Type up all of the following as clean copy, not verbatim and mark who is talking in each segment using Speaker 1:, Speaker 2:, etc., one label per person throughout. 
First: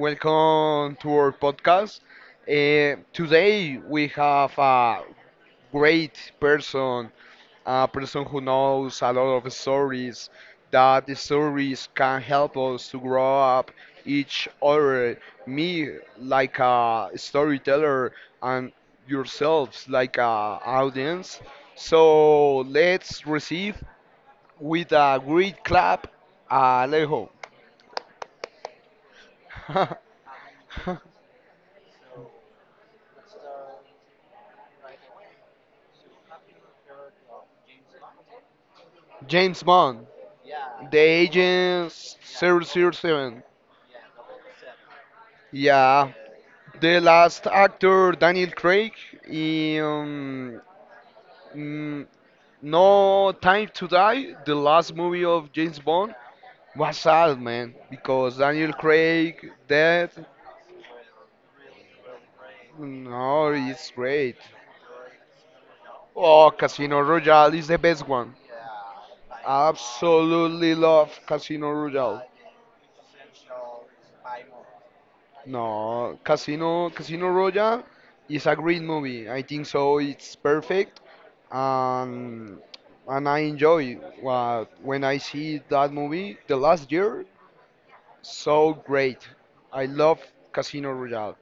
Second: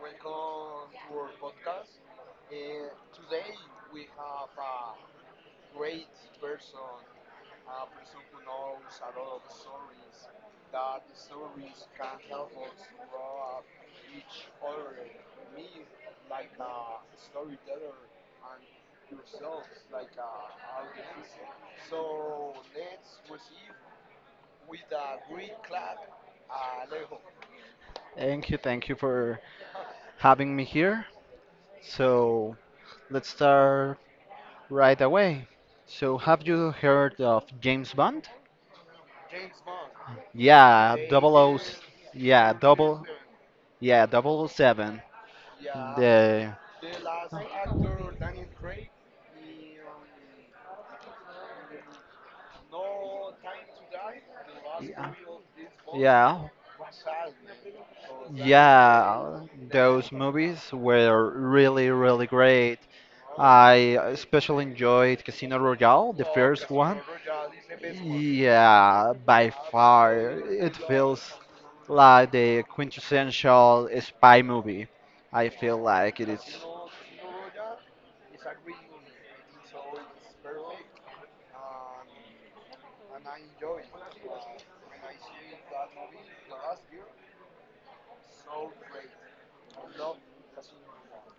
Speaker 1: Welcome to our podcast. Today we have a great person, a person who knows a lot of stories. That the stories can help us to grow up each other. Me, like a storyteller, and yourselves, like a audience. So let's receive with a great clap, Alejo,
Speaker 2: Thank you for having me here. So let's start right away. So have you heard of James Bond?
Speaker 1: James Bond.
Speaker 2: Yeah,
Speaker 1: The
Speaker 2: double O,
Speaker 1: Agent
Speaker 2: yeah,
Speaker 1: zero zero
Speaker 2: double,
Speaker 1: 007.
Speaker 2: yeah, double O seven.
Speaker 1: Yeah.
Speaker 2: The,
Speaker 1: The last actor, Daniel Craig, in mm, No Time to Die, the last
Speaker 2: yeah,
Speaker 1: movie of James Bond,
Speaker 2: yeah,
Speaker 1: was sad, man. Because Daniel
Speaker 2: yeah,
Speaker 1: Craig dead,
Speaker 2: those movies were really great.
Speaker 1: no,
Speaker 2: I
Speaker 1: it's great.
Speaker 2: especially enjoyed Casino Royale, the
Speaker 1: Oh,
Speaker 2: first
Speaker 1: Casino
Speaker 2: one.
Speaker 1: Royale is the best one.
Speaker 2: Yeah, by far,
Speaker 1: Absolutely
Speaker 2: it
Speaker 1: love
Speaker 2: feels
Speaker 1: Casino Royale.
Speaker 2: like the quintessential spy movie. I feel
Speaker 1: No,
Speaker 2: like it is.
Speaker 1: Casino Royale is a great movie. I think so. It's perfect. and and I enjoy what when I see that movie the last year. So great, I love Casino Royale.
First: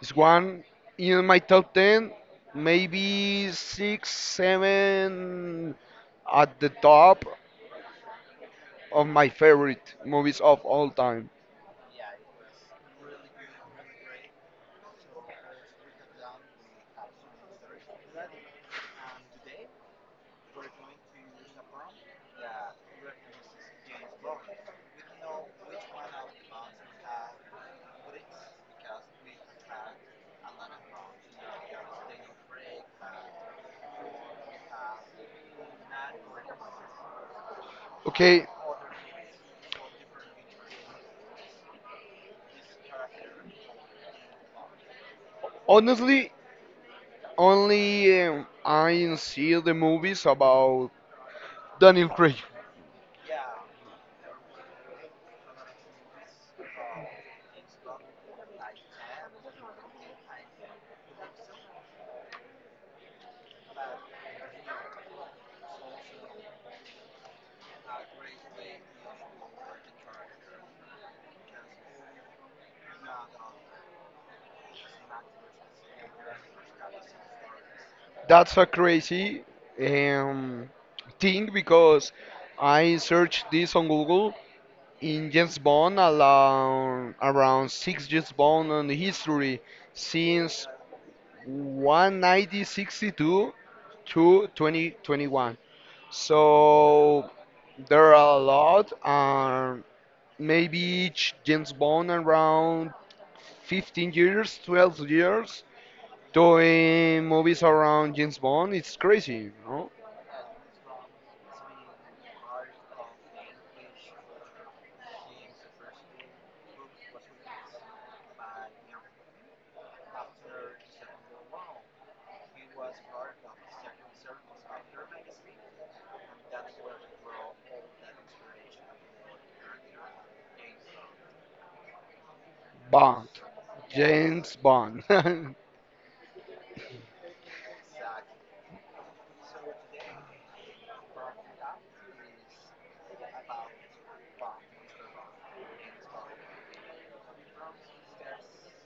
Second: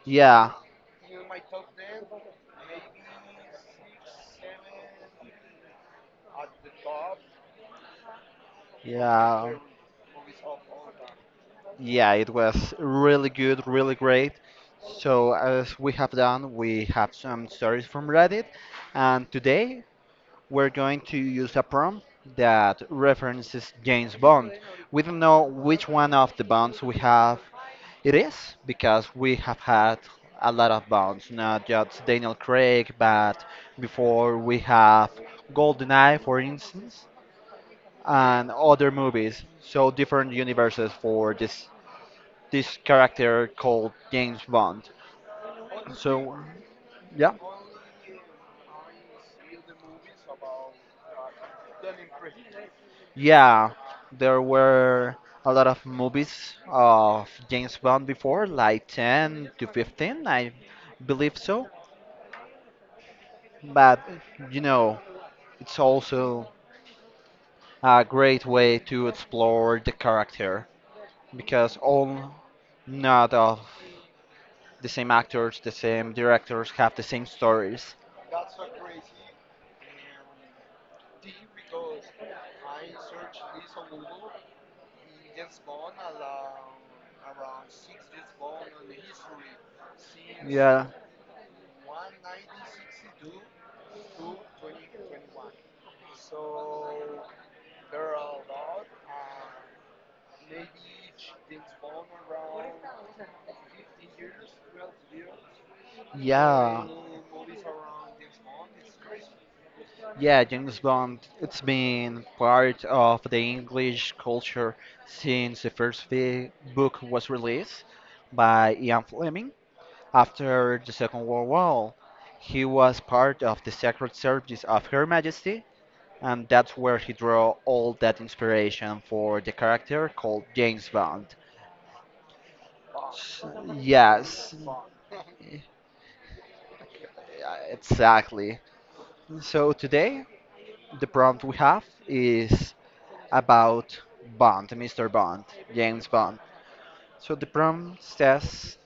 Speaker 1: It's
Speaker 2: Yeah,
Speaker 1: one in my top ten, maybe six, seven at the top of my
Speaker 2: yeah,
Speaker 1: favorite movies of all time.
Speaker 2: yeah, it was really good, really great. So, as we have done, we have some stories from Reddit, and today we're going to use a prompt that references James Bond. We don't know which one of the Bonds we have. It is because we have had a lot of bounds, not just Daniel Craig, but before we have GoldenEye, for instance,
Speaker 1: Okay,
Speaker 2: and other movies. So different universes for this character called James Bond.
Speaker 1: honestly,
Speaker 2: So yeah,
Speaker 1: only I see the movies about Daniel Craig.
Speaker 2: yeah, there were a lot of movies of James Bond before, like 10 to 15, I believe so. But you know, it's also a great way to explore the character because all not of the same actors, the same directors have the same stories.
Speaker 1: That's a crazy um, thing because I searched this on Google in James Bond around six James Bond on the history since
Speaker 2: yeah
Speaker 1: 1962 to 2021. So there are a lot, maybe each James Bond around 15 years, 12 years
Speaker 2: yeah
Speaker 1: doing movies around James Bond. It's crazy, no?
Speaker 2: yeah, James Bond, it's been part of the English culture since the first book was released by Ian Fleming. After the Second World War, he was part of the Secret Service of Her Majesty, and that's where he drew all that inspiration for the character called James Bond.
Speaker 1: Bond,
Speaker 2: Yes,
Speaker 1: James
Speaker 2: yeah,
Speaker 1: Bond.
Speaker 2: exactly. So today, the prompt we have is about Bond, Mr. Bond, James Bond. So the prompt says,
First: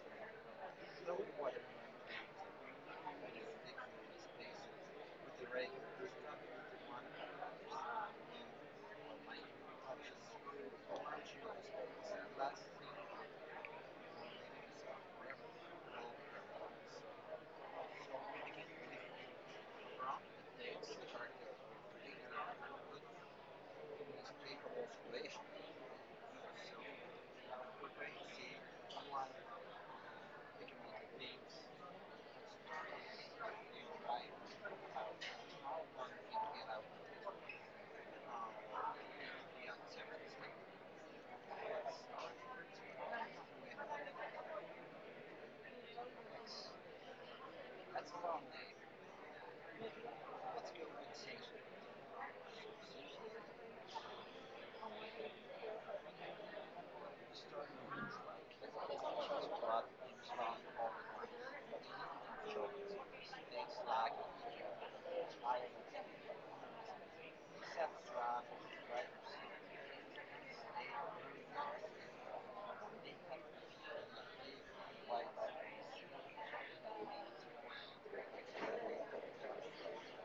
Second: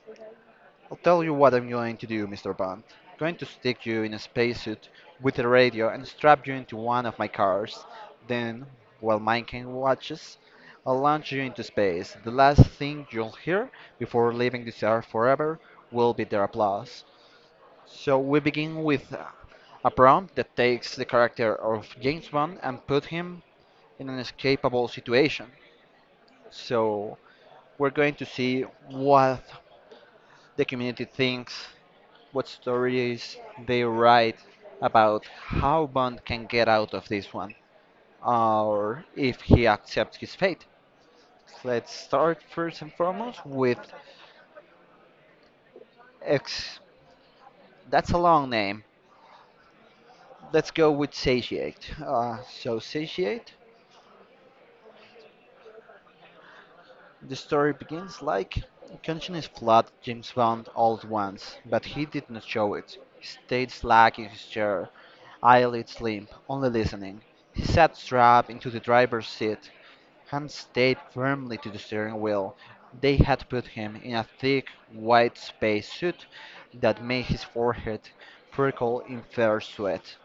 Speaker 2: I'll tell you what I'm going to do, Mr. Bond. Going to stick you in a spacesuit with a radio and strap you into one of my cars. Then, while mine can watches, I'll launch you into space. The last thing you'll hear before leaving this earth forever will be their applause. So we begin with a prompt that takes the character of James Bond and put him in an escapable situation. So we're going to see what the community thinks, what stories they write about how Bond can get out of this one, or if he accepts his fate. Let's start first and foremost with X. That's a long name. Let's go with Satiate. So, Satiate, the story begins like, conscience flood James Bond all at once, but he did not show it. He stayed slack in his chair, eyelids limp, only listening. He sat strapped into the driver's seat, Hans stayed firmly to the steering wheel. They had put him in a thick, white space suit that made his forehead prickle in fair sweat.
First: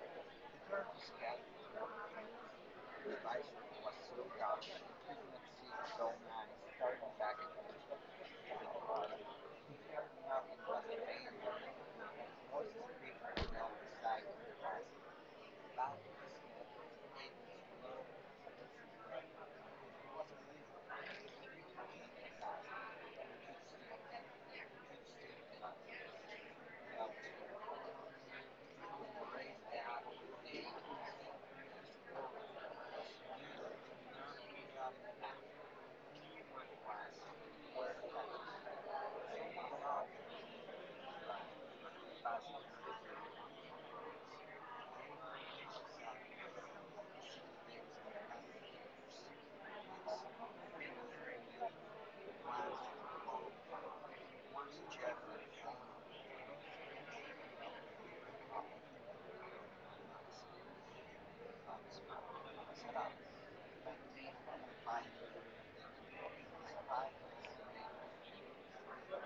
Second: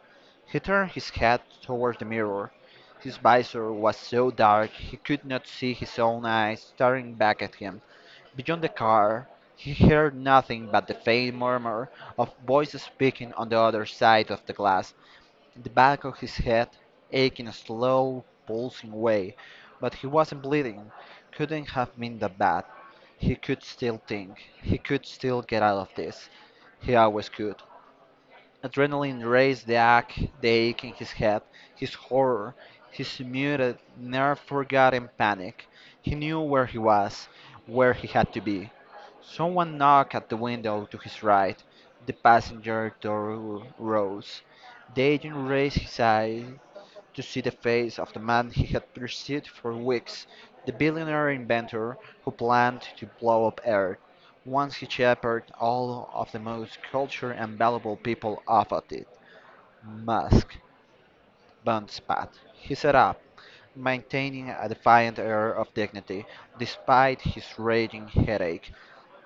Speaker 2: He turned his head toward the mirror. His visor was so dark he could not see his own eyes staring back at him. Beyond the car, he heard nothing but the faint murmur of voices speaking on the other side of the glass. The back of his head ached in a slow, pulsing way, but he wasn't bleeding. Couldn't have been that bad. He could still think. He could still get out of this. He always could. Adrenaline raised the ache in his head, his horror, his muted, never forgotten panic. He knew where he was, where he had to be. Someone knocked at the window to his right. The passenger door rose. The agent raised his eyes to see the face of the man he had pursued for weeks, the billionaire inventor who planned to blow up Earth, once he shepherded all of the most cultured and valuable people off of it. Musk, Bond spat. He sat up, maintaining a defiant air of dignity despite his raging headache.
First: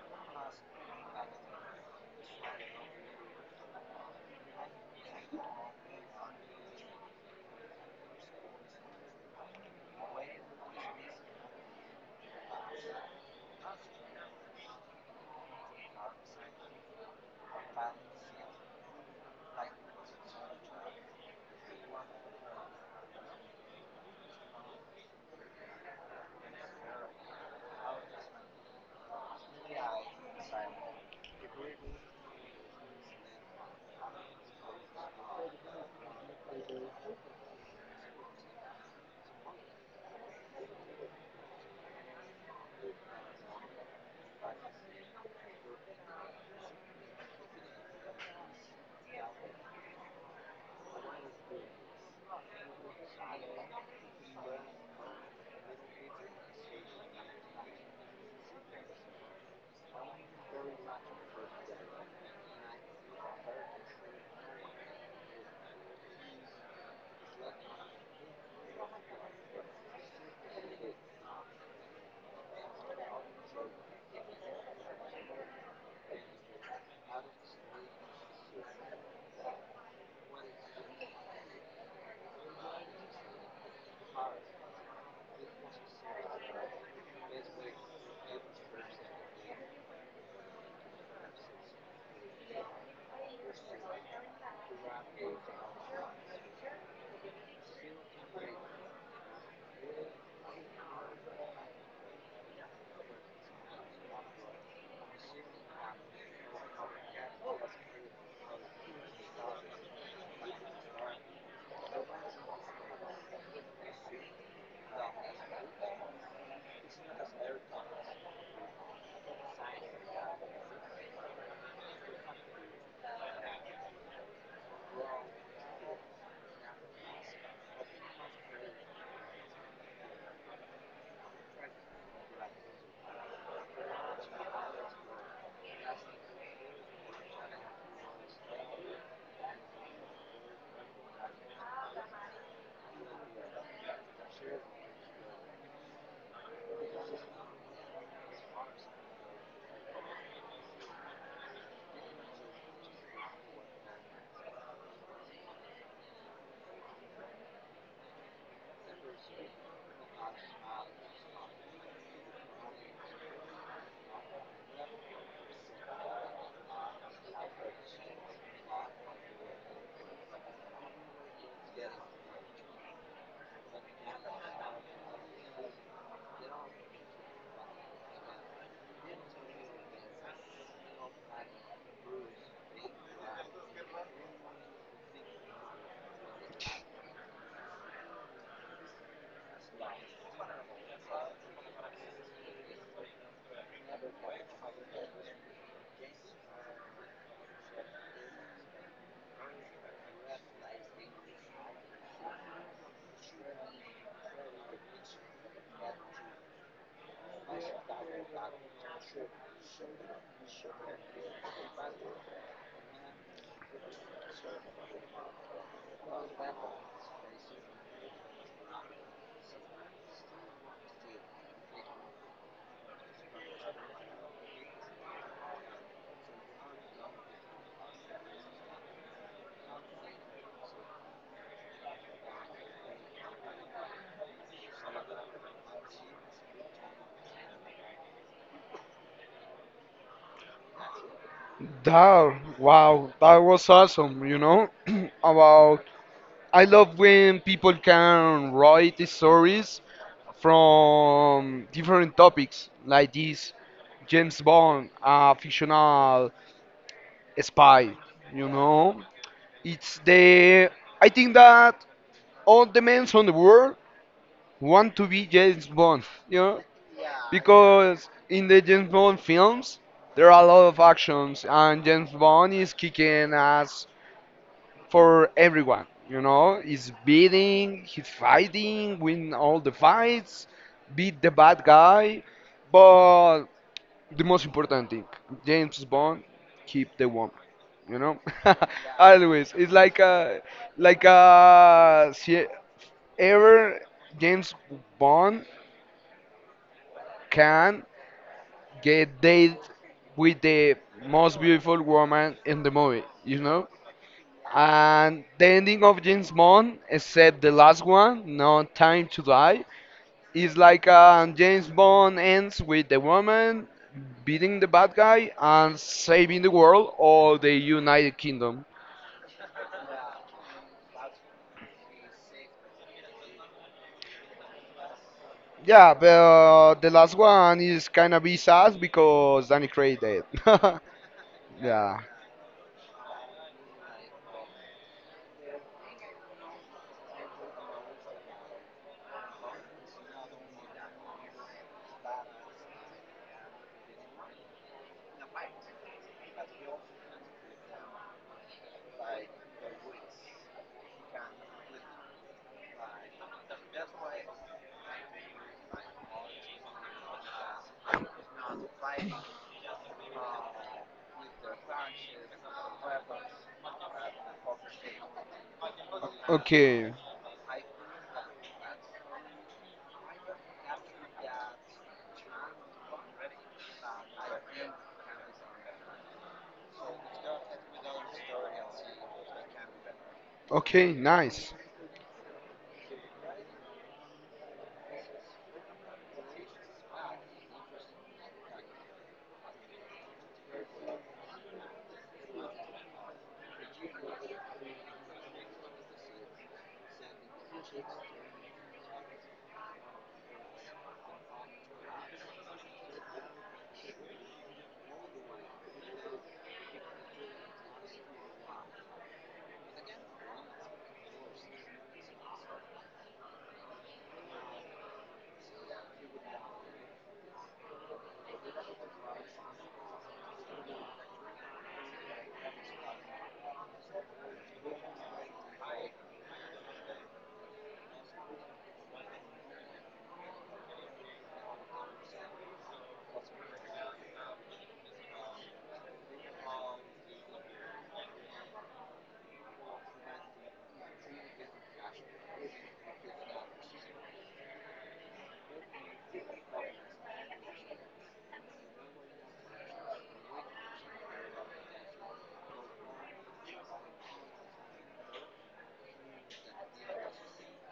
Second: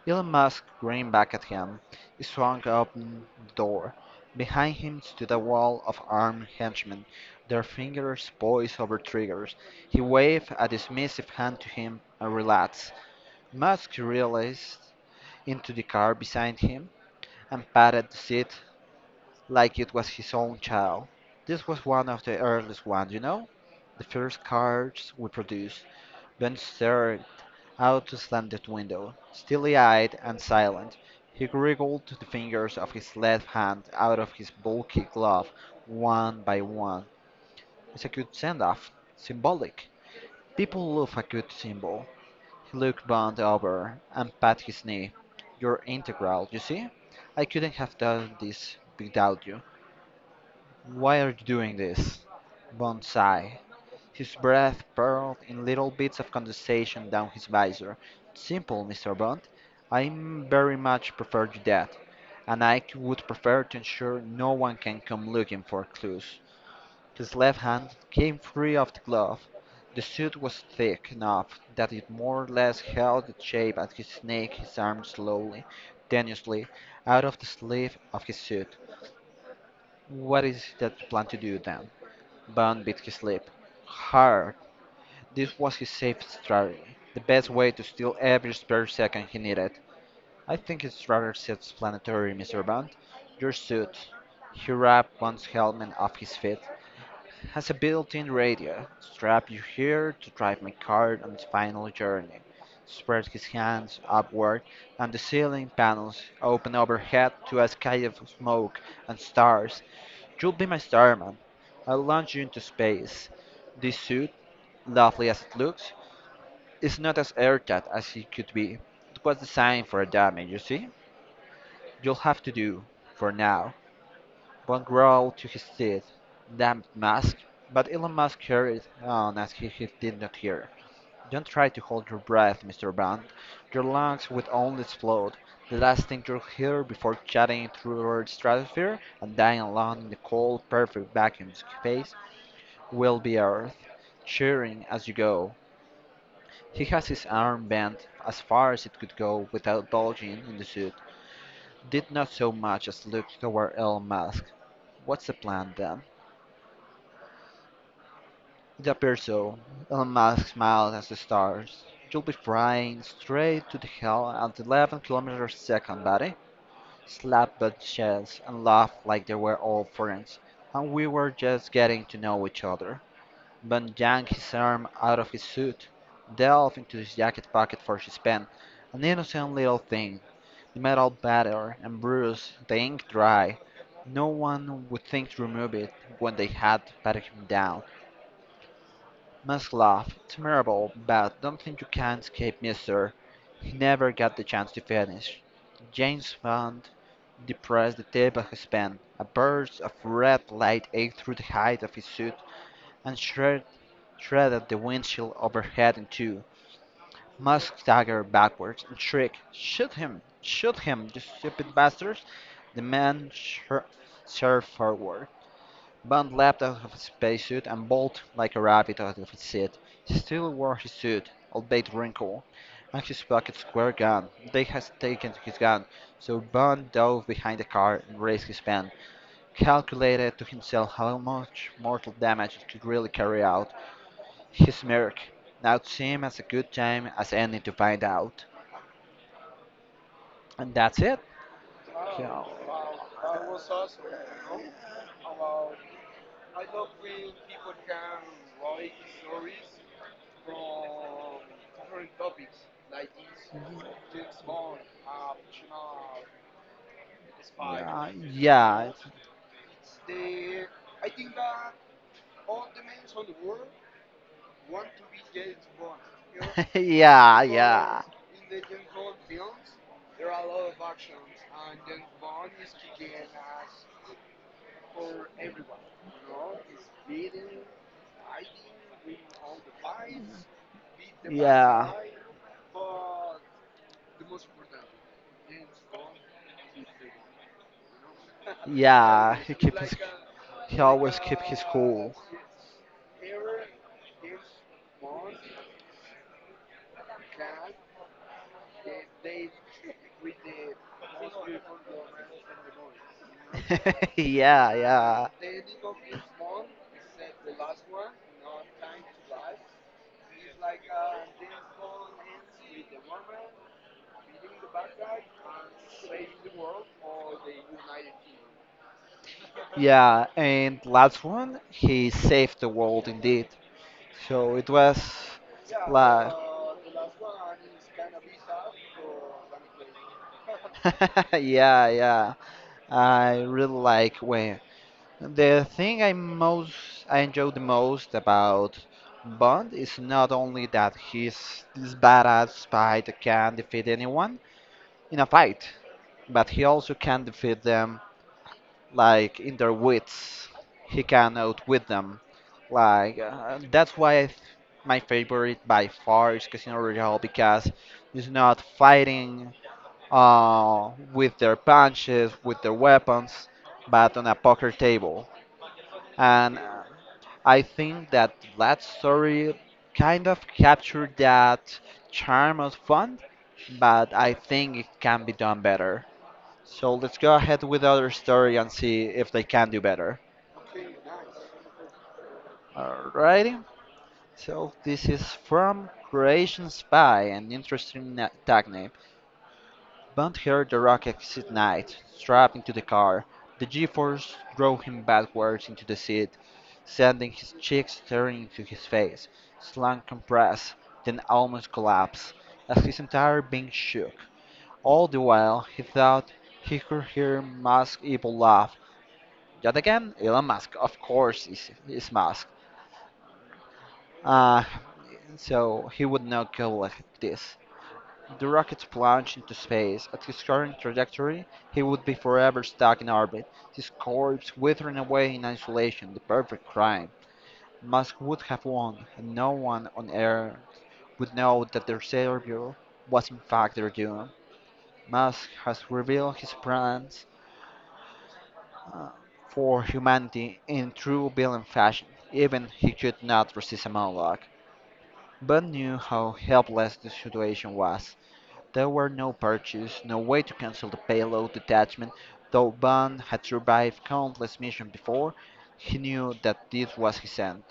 Speaker 2: Elon Musk grinned back at him. He swung open the door. Behind him stood a wall of armed henchmen, their fingers poised over triggers. He waved a dismissive hand to him and relaxed. Musk realized into the car beside him and patted the seat like it was his own child. This was one of the earliest ones, you know? The first cards we produced. Ben stared out the slanted window, steely eyed and silent. He wriggled the fingers of his left hand out of his bulky glove one by one. It's a good send off, symbolic. People love a good symbol. He looked Bond over and pat his knee. You're integral, you see? I couldn't have done this without you. Why are you doing this? Bond sighed, his breath purled in little bits of condensation down his visor. Simple, Mr. Bond. I very much prefer to that, and I would prefer to ensure no one can come looking for clues. His left hand came free of the glove. The suit was thick enough that it more or less held the shape as he snaked his arm slowly, tenuously, out of the sleeve of his suit. What is it that you plan to do then? Bond beat his lip. Hard. This was his safe strategy. The best way to steal every spare second he needed. I think it's rather self-explanatory, Mr. Bond. Your suit. He wrapped Bond's helmet off his feet. Has a built-in radio. Strap you here to drive my car on its final journey. Spread his hands upward, and the ceiling panels open overhead to a sky of smoke and stars. You'll be my star, man. I'll launch you into space. This suit, lovely as it looks, is not as airtight as it could be. It was designed for a dummy, you see? You'll have to do, for now. One growled to his teeth. Damned mask. But Elon Musk carried on as if he did not hear. Don't try to hold your breath, Mr. Bond. Your lungs would only explode. The last thing you'll hear before chatting through the stratosphere and dying alone in the cold, perfect vacuum of space will be Earth, cheering as you go. He has his arm bent as far as it could go without bulging in the suit, did not so much as look toward Elon Musk. What's the plan then? It appears so. Elon Musk smiled at the stars. You'll be flying straight to the hell at 11 kilometers a second, buddy. Slapped butt chests and laughed like they were old friends, and we were just getting to know each other. Bond yanked his arm out of his suit, delved into his jacket pocket for his pen, an innocent little thing. The metal battered and bruised, the ink dry. No one would think to remove it when they had patted him down. Must laugh, it's memorable, but don't think you can escape me, sir. He never got the chance to finish. James Bond depressed the tip of his pen. A burst of red light ate through the hide of his suit and shredded the windshield overhead in two. Musk staggered backwards and shrieked, Shoot him! Shoot him, you stupid bastards! The man surged forward. Bond leapt out of his spacesuit and bolted like a rabbit out of his seat. He still wore his suit, albeit wrinkled, and his pockets were gone. They had taken his gun, so Bond dove behind the car and raised his pen, calculated to himself how much mortal damage it could really carry out, he smirked. Now it seemed as a good time as any to find out. And that's it.
Speaker 1: That,
Speaker 2: Yeah.
Speaker 1: wow, that was awesome, you know? About, I love when people can write the stories from different topics, like this James Bond, a fictional spy,
Speaker 2: Yeah,
Speaker 1: you
Speaker 2: yeah,
Speaker 1: know? It's the, I think that all the men on the world want to be James Bond, you know?
Speaker 2: yeah, yeah,
Speaker 1: Because in the James Bond films, there are a lot of actions, and James Bond is kicking ass for everyone, you know? He's beating, he's fighting, win all the fights, beat the bad
Speaker 2: yeah,
Speaker 1: guy, but the most important thing, James Bond, keep the woman, you know?
Speaker 2: yeah.
Speaker 1: Always,
Speaker 2: He
Speaker 1: it's
Speaker 2: keeps, his- he
Speaker 1: like
Speaker 2: always keeps
Speaker 1: a,
Speaker 2: cool.
Speaker 1: see, ever James Bond can get date with the most beautiful woman in the movie, you know?
Speaker 2: yeah,
Speaker 1: And
Speaker 2: yeah,
Speaker 1: the ending of James Bond, except the last one, No Time to Die, is like James Bond ends with the woman beating the bad guy and saving the world or the United Kingdom.
Speaker 2: yeah. And last one, he saved the world indeed. So it was
Speaker 1: Yeah, but
Speaker 2: like,
Speaker 1: the last one is kind of be sad because Danny Craig dead.
Speaker 2: yeah,
Speaker 1: yeah.
Speaker 2: yeah. I really like when the thing I most I enjoy the most about Bond is not only that he's this badass spy that can defeat anyone in a fight, but he also can defeat them like in their wits. He can outwit them. Like that's why my favorite by far is Casino Royale because it's not fighting with their punches, with their weapons, but on a poker table. And
Speaker 1: Okay,
Speaker 2: I think that that story kind of captured that charm of fun, but I think it can be done better. So let's go ahead with other story and see if they can do better.
Speaker 1: okay, nice,
Speaker 2: Alrighty. So this is from Croatian Spy, an interesting tag name. Bond heard the rocket exit night, strapped into the car. The G-force drove him backwards into the seat, sending his cheeks tearing into his face. His lung compressed, then almost collapsed, as his entire being shook. All the while, he thought he could hear Musk's evil laugh. Yet again, Elon Musk, of course, is Musk. Uh, so he would not go like this. The rocket's plunge into space. At his current trajectory, he would be forever stuck in orbit, his corpse withering away in isolation, the perfect crime. Musk would have won, and no one on Earth would know that their savior was in fact their doom. Musk has revealed his plans uh, for humanity in true villain fashion. Even he could not resist a monologue, but knew how helpless the situation was. There were no purchase, no way to cancel the payload detachment, though Bond had survived countless missions before, he knew that this was his end,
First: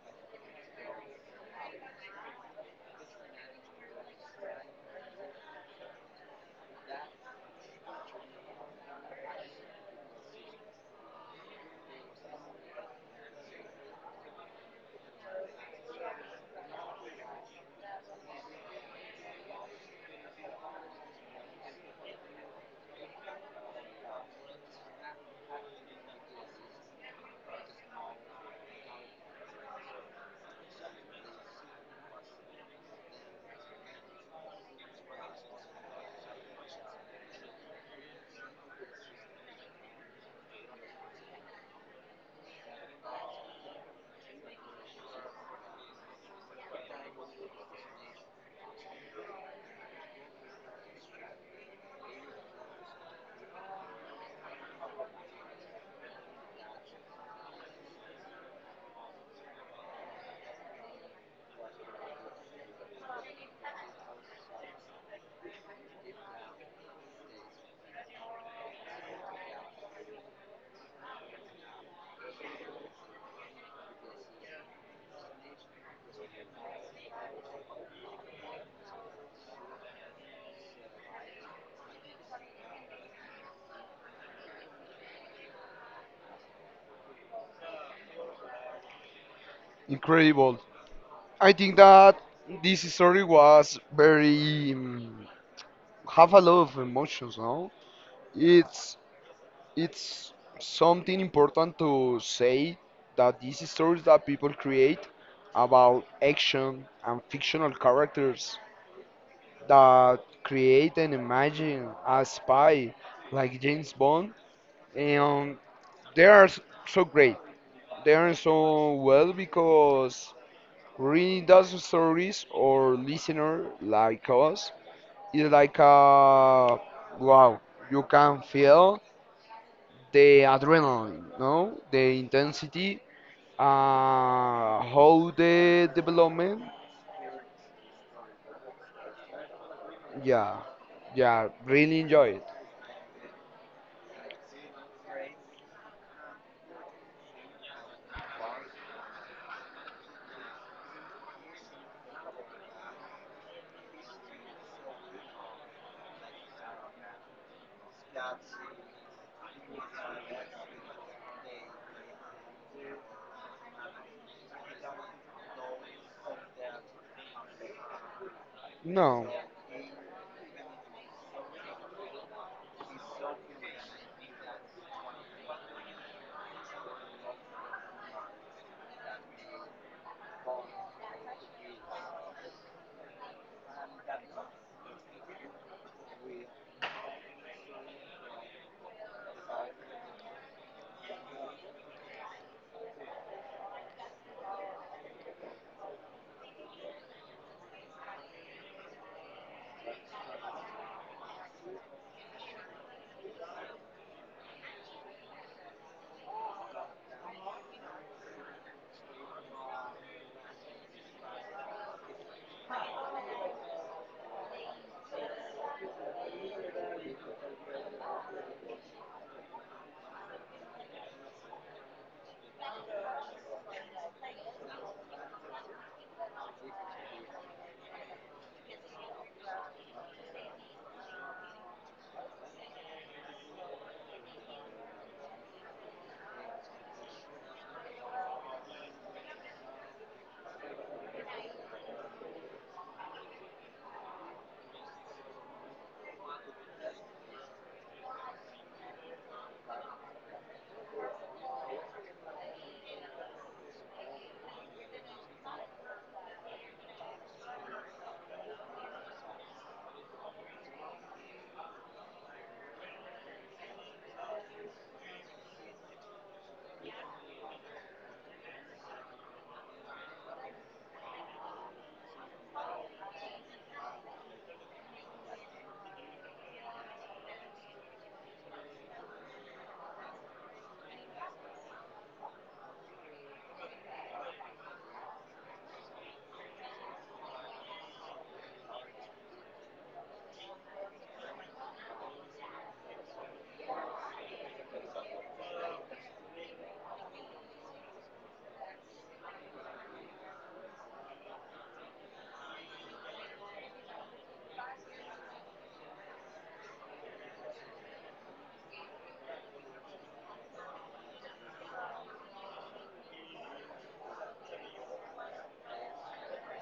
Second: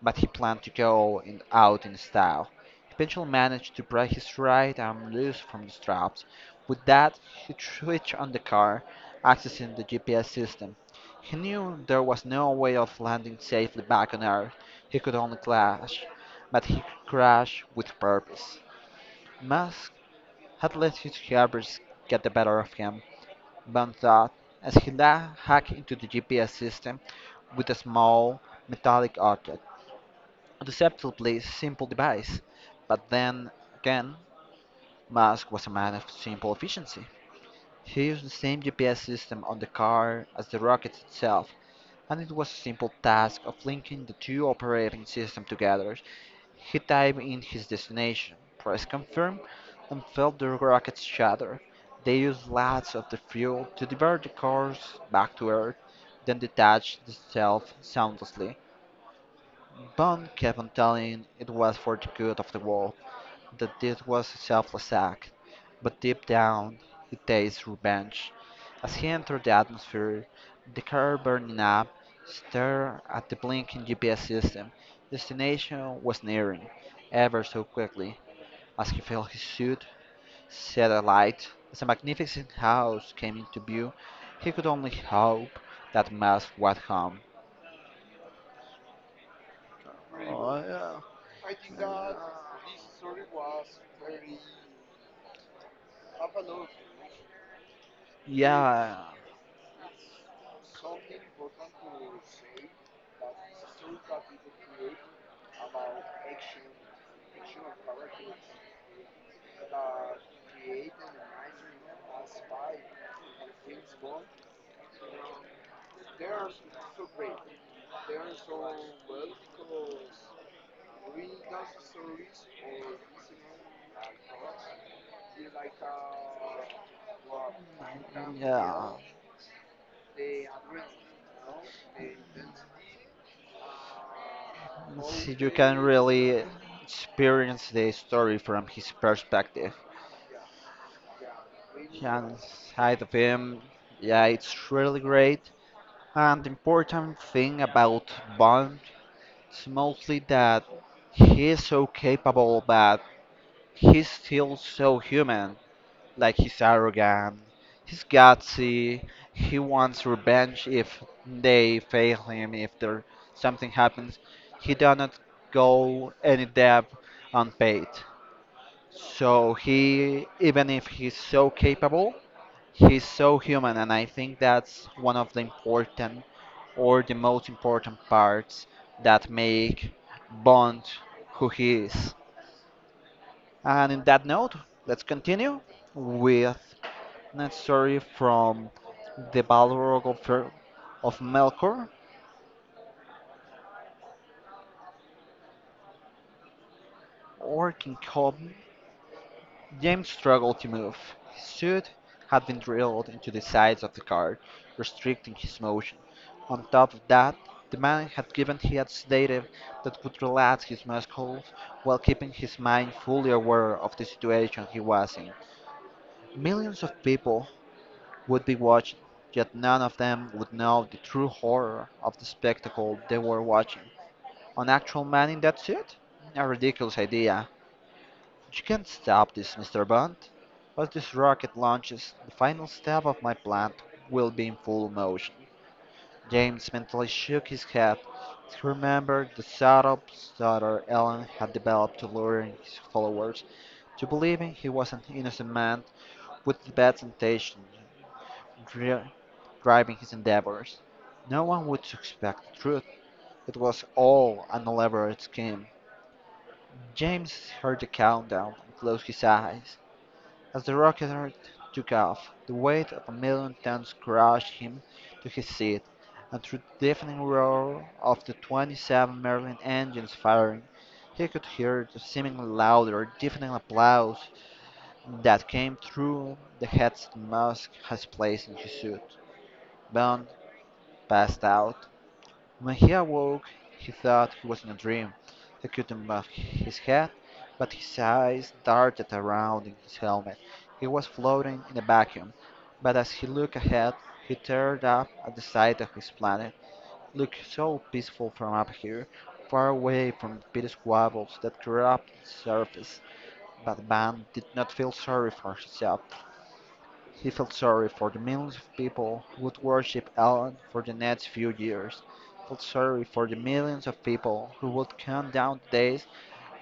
Speaker 2: but he planned to go in, out in style. He eventually managed to break his right arm loose from the straps. With that, he switched on the car, accessing the GPS system. He knew there was no way of landing safely back on Earth. He could only crash, but he crashed with purpose. Musk had let his hubris get the better of him, Bond thought, as he hacked into the GPS system with a small metallic object, deceptively simple device. But then again, Musk was a man of simple efficiency. He used the same GPS system on the car as the rocket itself, and it was a simple task of linking the two operating systems together. He typed in his destination, pressed confirm, and felt the rockets shatter. They used lots of the fuel to divert the cars back to Earth, then detached itself soundlessly. Bond kept on telling it was for the good of the world, that this was a selfless act, but deep down he tastes revenge. As he entered the atmosphere, the car burning up, stared at the blinking GPS system. Destination was nearing, ever so quickly. As he felt his suit set alight, as a magnificent house came into view, he could only hope that Mass was home.
Speaker 1: incredible.
Speaker 2: Oh,
Speaker 1: I think that this story was very have a lot of emotions. No,
Speaker 2: yeah.
Speaker 1: it's
Speaker 2: Yeah.
Speaker 1: it's something important to say that these stories that people create about action and fictional characters that create and imagine a spy like James Bond, and they are so great. They are so well because reading those stories or listener like us is like a wow. You can
Speaker 2: Yeah.
Speaker 1: feel the adrenaline, no, the intensity, uh,
Speaker 2: So
Speaker 1: how
Speaker 2: you can
Speaker 1: the
Speaker 2: really
Speaker 1: development.
Speaker 2: experience the story from his perspective.
Speaker 1: Yeah, yeah, really
Speaker 2: And
Speaker 1: enjoy it.
Speaker 2: side of him, yeah, it's really great. And the important thing about Bond is mostly that he's so capable, but he's still so human. Like, he's arrogant, he's gutsy, he wants revenge if they fail him, if there something happens. He does not go any debt unpaid.
Speaker 1: No.
Speaker 2: So he, even if he's so capable, he's so human, and I think that's one of the important or the most important parts that make Bond who he is. And in that note, let's continue with Night Story from the Balrog of, of Melkor or King Cobb. James struggled to move. His suit had been drilled into the sides of the card, restricting his motion. On top of that, the man had given him a sedative that would relax his muscles while keeping his mind fully aware of the situation he was in. Millions of people would be watching, yet none of them would know the true horror of the spectacle they were watching. On actual man in that suit? A ridiculous idea. You can't stop this, Mr. Bond. Once this rocket launches, the final step of my plan will be in full motion. James mentally shook his head. He remembered the subtle stutter Ellen had developed to lure his followers to believing he was an innocent man with the bad intention dri- driving his endeavors. No one would suspect the truth. It was all an elaborate scheme. James heard the countdown and closed his eyes. As the rocket took off, the weight of a million tons crushed him to his seat, and through the deafening roar of the 27 Merlin engines firing, he could hear the seemingly louder, deafening applause that came through the headset Musk had placed in his suit. Bond passed out. When he awoke, he thought he was in a dream. He couldn't move his head, but his eyes darted around in his helmet. He was floating in a vacuum, but as he looked ahead, he stared up at the sight of his planet. It looked so peaceful from up here, far away from the petty squabbles that corrupt the surface. But Van did not feel sorry for himself. He felt sorry for the millions of people who would worship Alan for the next few years. He felt sorry for the millions of people who would count down the days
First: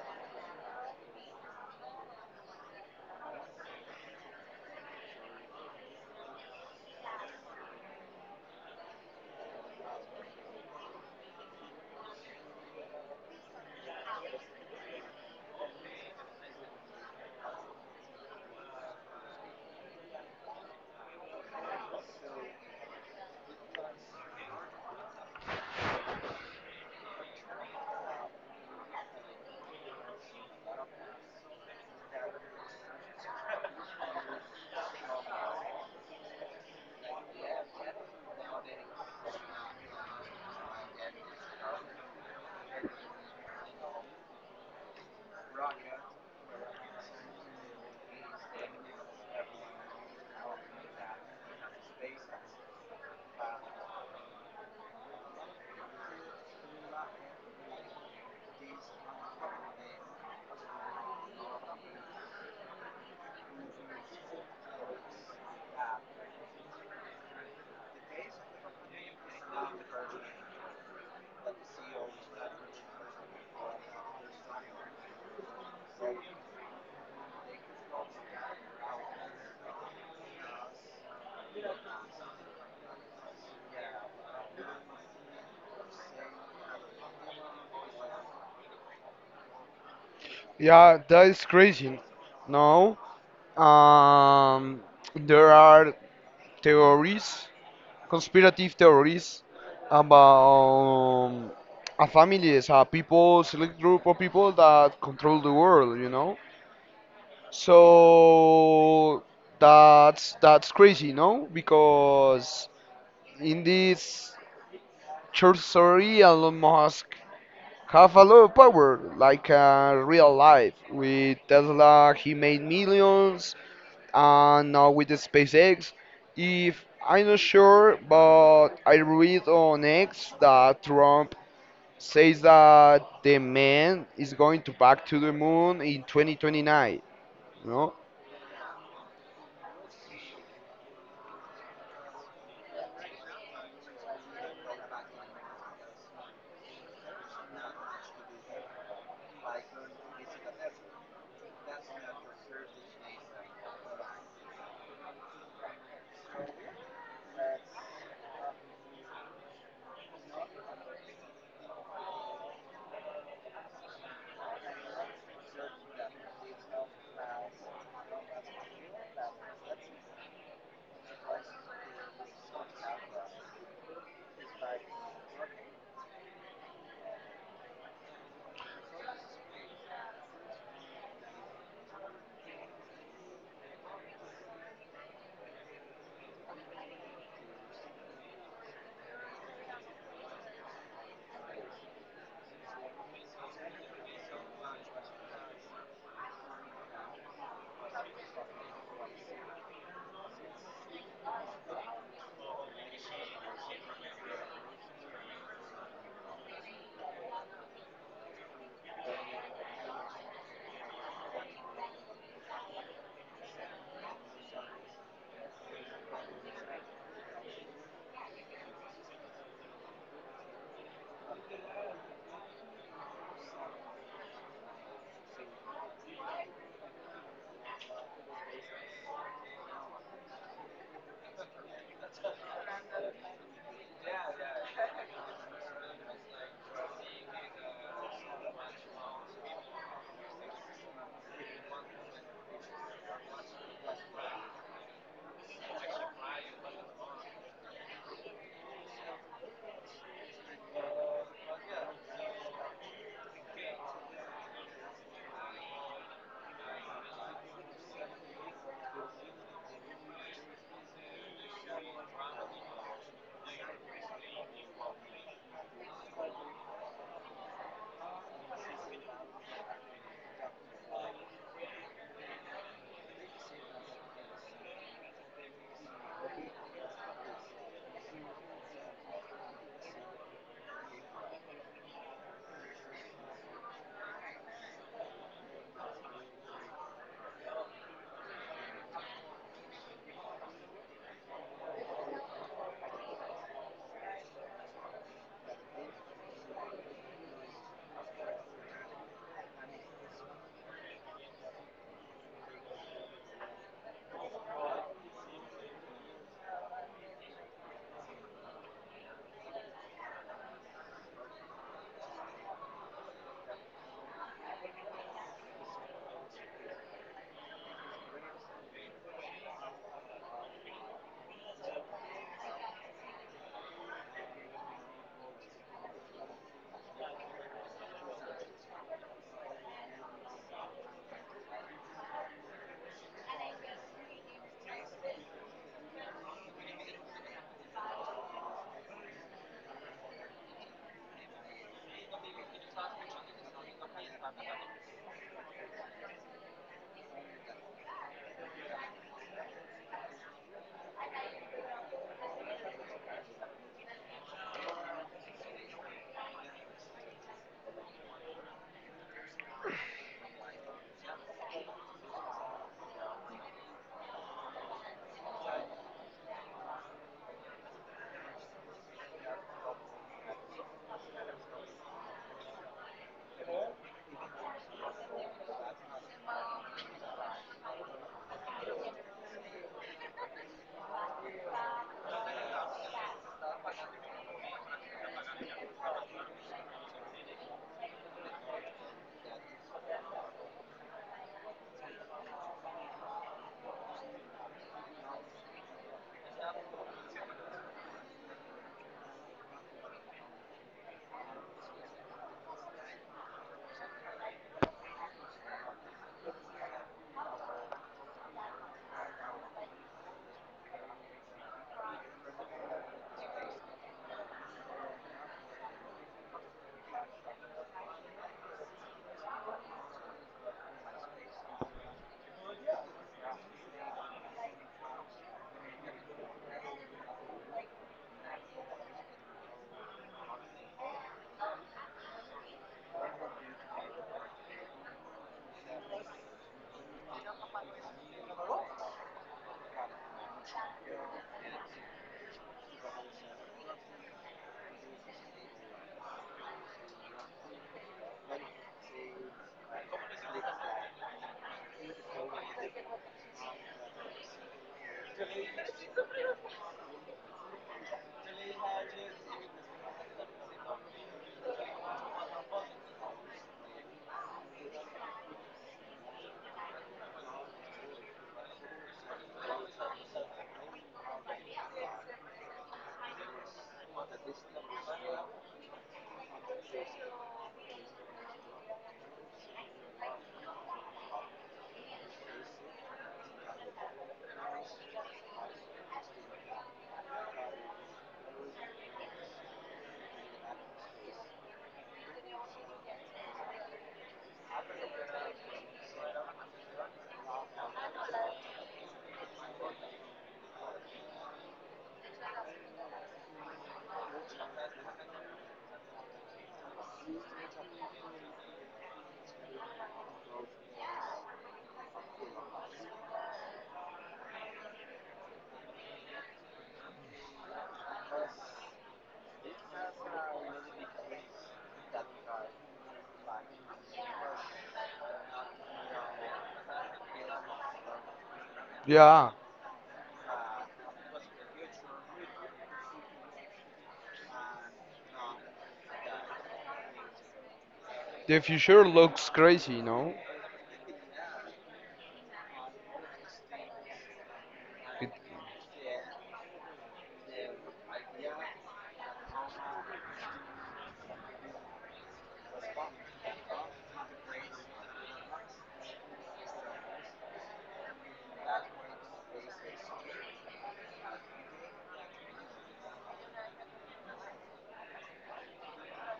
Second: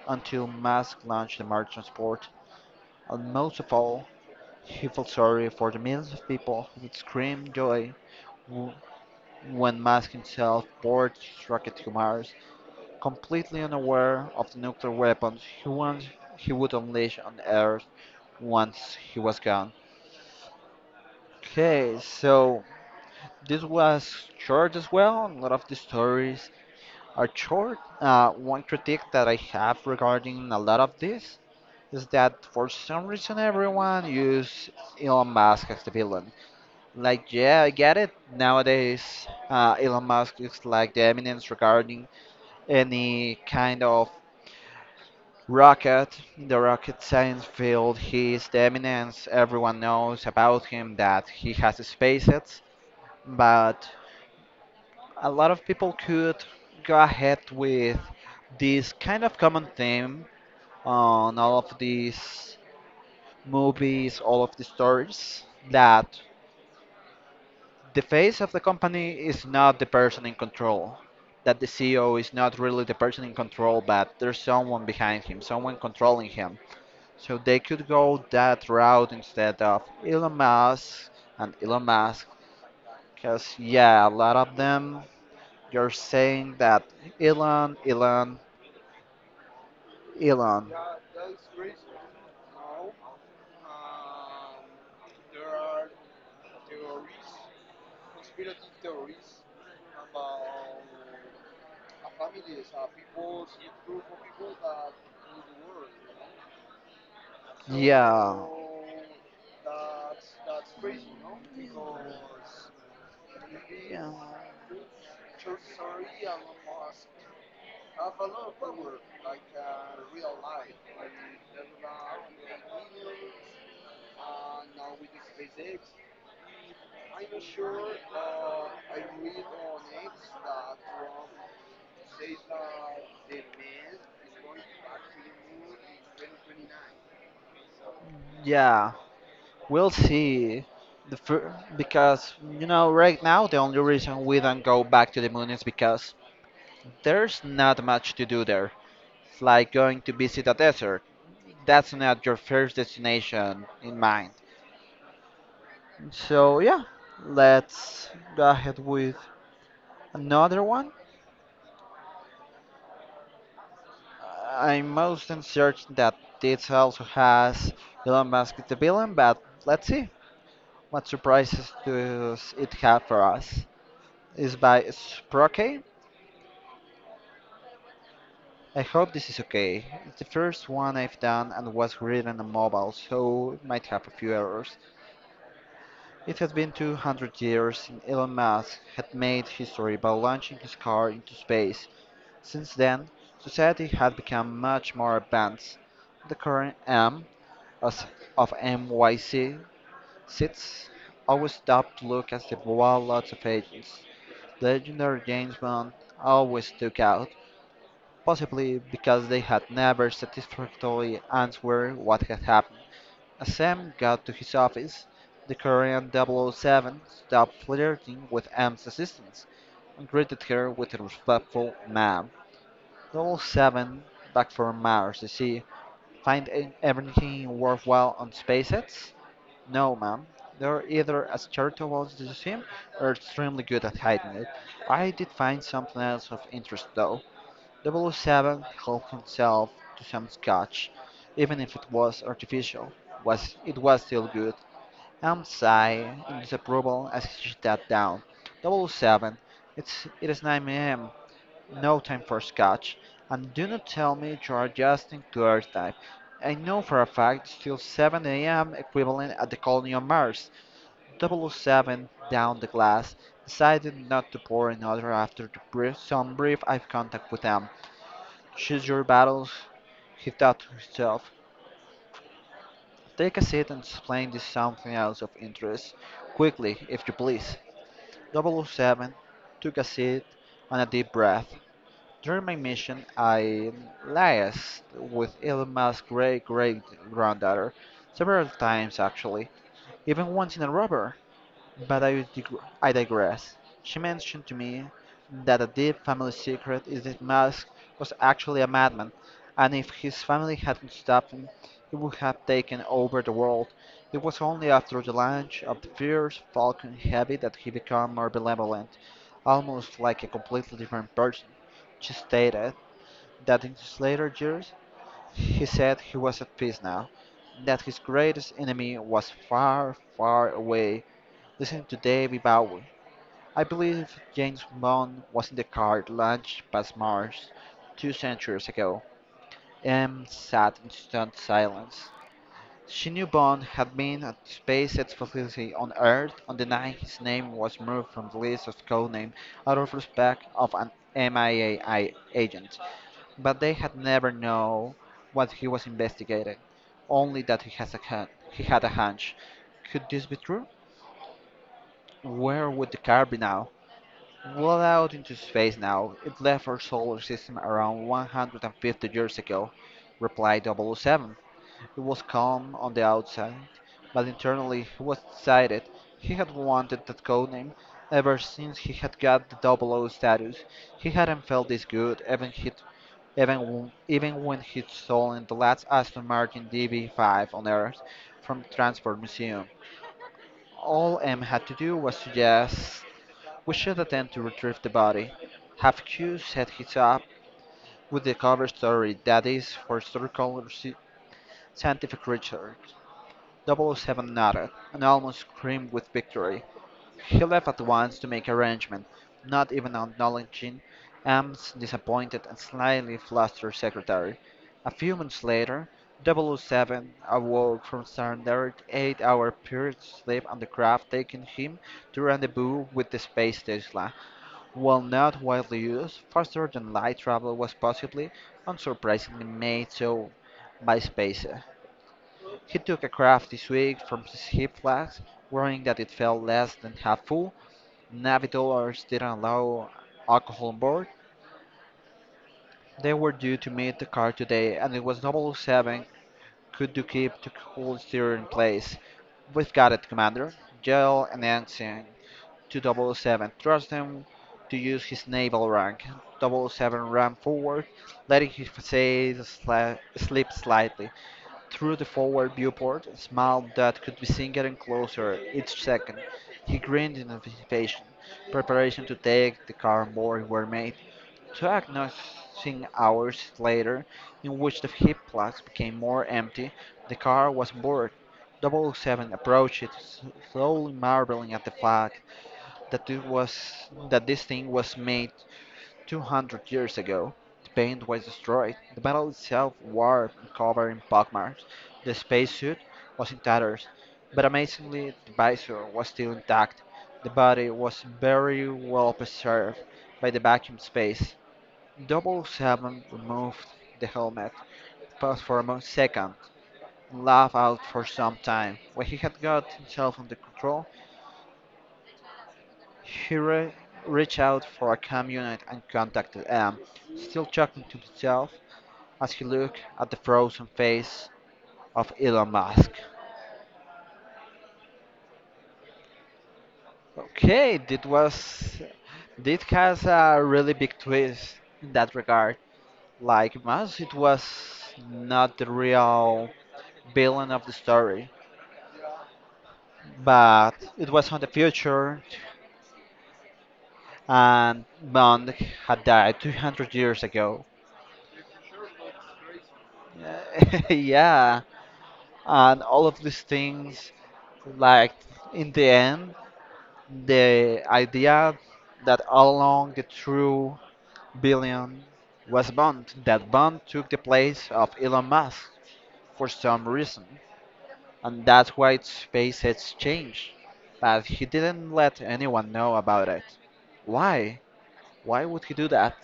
Speaker 2: until Musk launched the Mars transport, and most of all, he felt sorry for the millions of people who would scream joy when Musk himself poured his rocket to Mars, completely unaware of the nuclear weapons he, he would unleash on Earth once he was gone. Okay, so this was short as well. A lot of the stories are short. One critique that I have regarding a lot of this is that for some reason everyone use Elon Musk as the villain. Like, yeah, I get it. Nowadays, Elon Musk is like the eminence regarding any kind of rocket in the rocket science field. He is the eminence. Everyone knows about him that he has SpaceX, but a lot of people could go ahead with this kind of common theme on all of these movies, all of the stories that the face of the company is not the person in control, that the CEO is not really the person in control, but there's someone behind him, someone controlling him. So they could go that route instead of Elon Musk and Elon Musk, because yeah, a lot of them you're saying that Elon, Elon, Elon.
Speaker 1: Yeah, that is crazy. No, um, there are theories, conspirative theories about a family, is a people, select group of people that control the world, you know.
Speaker 2: So yeah.
Speaker 1: So that's crazy, no? Because in
Speaker 2: Yeah.
Speaker 1: this church story, Elon Musk have a lot of power, like real life. With Tesla, he made millions. And now with the SpaceX. If I'm not sure, but I read on X that Trump says that the man is going to back to the moon in 2029. No,
Speaker 2: Yeah, we'll see. Because you know, right now the only reason we don't go back to the moon is because there's not much to do there. It's like going to visit a desert. That's not your first destination in mind. So yeah, let's go ahead with another one. I'm most uncertain that this also has Elon Musk the villain, but let's see what surprises does it have for us. Is by Sprocket. I hope this is okay. It's the first one I've done and was written on mobile, so it might have a few errors. It has been 200 years since Elon Musk had made history by launching his car into space. Since then, society had become much more advanced. The current M as of MYC sits, always stopped to look at the wild lots of agents. Legendary James Bond always stuck out, possibly because they had never satisfactorily answered what had happened. As Sam got to his office, the Korean double oh 007 stopped flirting with M's assistants and greeted her with a respectful ma'am. Double oh 007, back from Mars, you see, find everything worthwhile on SpaceX? No, ma'am. They're either as charitable as they seem or extremely good at hiding it. I did find something else of interest, though. 007 helped himself to some scotch. Even if it was artificial, was it was still good. Am sighed in disapproval as he sat down. 007, it is 9 a.m., no time for scotch. And do not tell me you are just in Coors type. I know for a fact it's still 7 a.m. equivalent at the colony on Mars. Double oh 007 down the glass, decided not to pour another after some brief eye contact with them. Choose your battles, he thought to himself. Take a seat and explain this something else of interest. Quickly, if you please. Double oh 007 took a seat and a deep breath. During my mission, I liaised with Elon Musk's great great granddaughter several times actually, even once in a rubber. But I, dig- I digress. She mentioned to me that a deep family secret is that Musk was actually a madman, and if his family hadn't stopped him, he would have taken over the world. It was only after the launch of the fierce Falcon Heavy that he became more benevolent, almost like a completely different person. She stated that in his later years, he said he was at peace now, that his greatest enemy was far, far away. Listen to David Bowie. I believe James Bond was in the car launched past Mars two centuries ago. M sat in stunned silence. She knew Bond had been at SpaceX facility on Earth on the night his name was moved from the list of codename out of respect of an MIA agent, but they had never known what he was investigating, only that he had a hunch. Could this be true? Where would the car be now? Well out into space now. It left our solar system around 150 years ago, replied double oh 007. It was calm on the outside, but internally he was excited. He had wanted that codename ever since he had got the double O status. He hadn't felt this good even when he'd stolen the last Aston Martin DB5 on Earth from the Transport Museum. All M had to do was suggest. We should attempt to retrieve the body. Have Q set his up with the cover story that is for scientific research. Double O Seven nodded, and almost screamed with victory. He left at once to make arrangements, not even acknowledging Am's disappointed and slightly flustered secretary. A few minutes later, Double O Seven awoke from standard eight-hour period sleep on the craft, taking him to rendezvous with the space station. While not widely used, faster than light travel was possibly, unsurprisingly, made so by SpaceX. He took a craft this week from his hip flags, worrying that it fell less than half full. Navigators didn't allow alcohol on board. They were due to meet the car today, and it was double oh 007 could do keep the cool steer in place. We've got it, Commander. Yell and Ensign 007, trust him to use his naval rank. Double-oh 007 ran forward, letting his face slip slightly. Through the forward viewport, a smile that could be seen getting closer each second. He grinned in anticipation. Preparation to take the car board were made. Two agonizing hours later, in which the hip plugs became more empty, the car was bored. Double-oh 007 approached it, slowly marveling at the fact that it was that this thing was made 200 years ago. The paint was destroyed. The metal itself warped and covered in pockmarks. The spacesuit was in tatters, but amazingly, the visor was still intact. The body was very well preserved by the vacuum space. Double Seven removed the helmet, paused for a second, and laughed out for some time. When he had got himself under control, he reached out for a cam unit and contacted Em, still chuckling to himself as he looked at the frozen face of Elon Musk. Okay, this was. This has a really big twist in that regard. Like Musk, it was not the real villain of the story,
Speaker 1: yeah,
Speaker 2: but it was on the future, and Bond had died 200 years ago.
Speaker 1: the future looks crazy. No,
Speaker 2: Yeah, and all of these things like
Speaker 1: it,
Speaker 2: in the end the idea that all along the true billion was Bond. That Bond took the place of Elon Musk for some reason, and that's why SpaceX changed. But he didn't let anyone know about it. Why? Why would he do that?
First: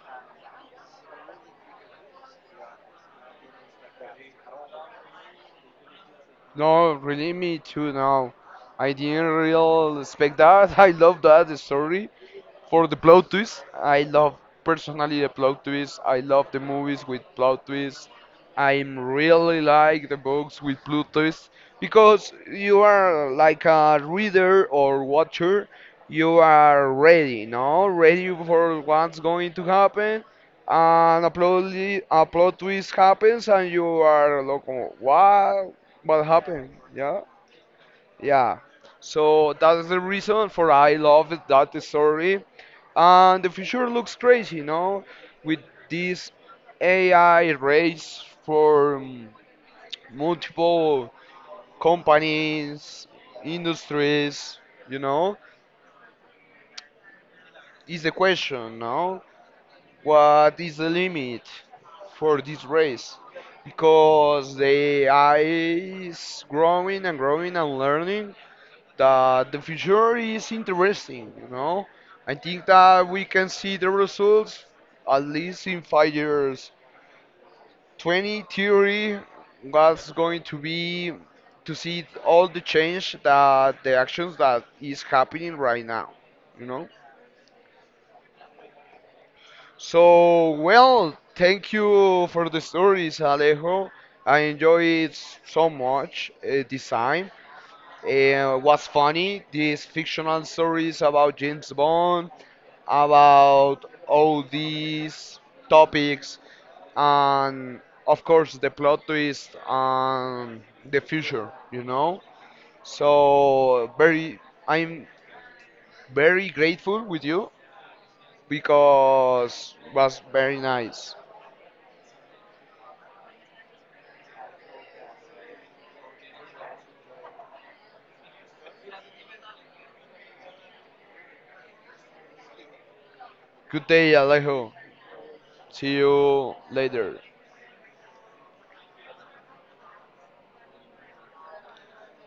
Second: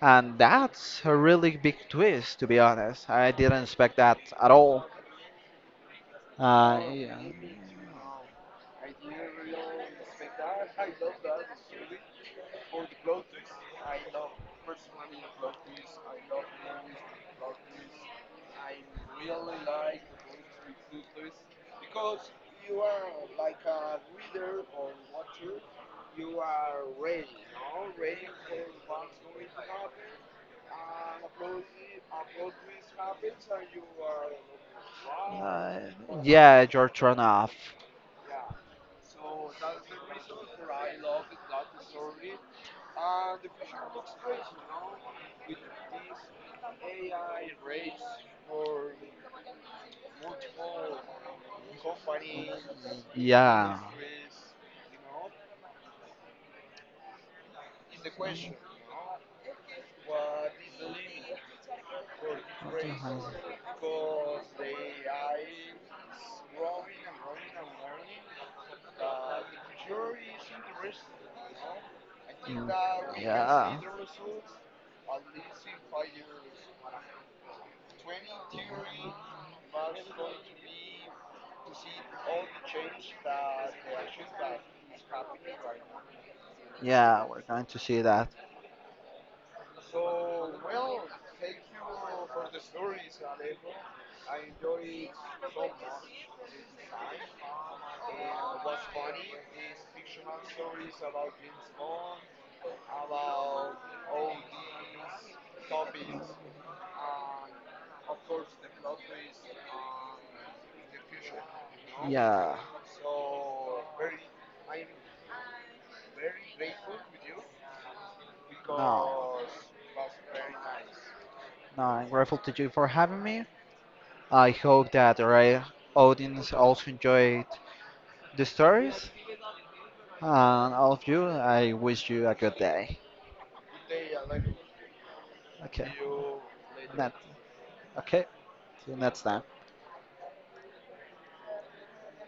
Speaker 2: And that's a really big twist, to be honest. I didn't expect that at all.
Speaker 1: no,
Speaker 2: Yeah.
Speaker 1: really, me too. Now, I didn't really expect that. I love that story. For the plot twist, I love personally the plot twist. I love the movies with plot twists. I really like the books with plot twists because you are like a reader or watcher. You are ready, no? Ready for what's going to happen, and a a plot twist happens, and you are like, what?
Speaker 2: Uh,
Speaker 1: What
Speaker 2: yeah,
Speaker 1: happened?
Speaker 2: you're thrown
Speaker 1: Yeah,
Speaker 2: off.
Speaker 1: yeah. So that's the reason for I love that story. And the future looks crazy, you know, with this AI race for multiple companies,
Speaker 2: Yeah.
Speaker 1: industries, you know, is the question, no? What is the limit for this race? Because the AI is growing and growing and learning that the future is interesting, you know? I think
Speaker 2: Mm,
Speaker 1: that we can see
Speaker 2: yeah.
Speaker 1: the results at least in 5 years 20 theory was going to be to see all the change that the actions that is happening right now, you know.
Speaker 2: Yeah, we're going to see that.
Speaker 1: So well, thank you for the stories, Alejo. I enjoy it so much. This time was funny, these fictional stories about James Bond, about all these topics, and of course the plot twist and the future, you know.
Speaker 2: Yeah.
Speaker 1: So very, I'm very grateful with you
Speaker 2: No.
Speaker 1: because was very nice.
Speaker 2: No, I'm grateful to you for having me. I hope that our audience also enjoyed the stories. And all of you, I wish you a good day.
Speaker 1: Good day, Alejo.
Speaker 2: Okay.
Speaker 1: See you later.
Speaker 2: Not, okay. See you next time.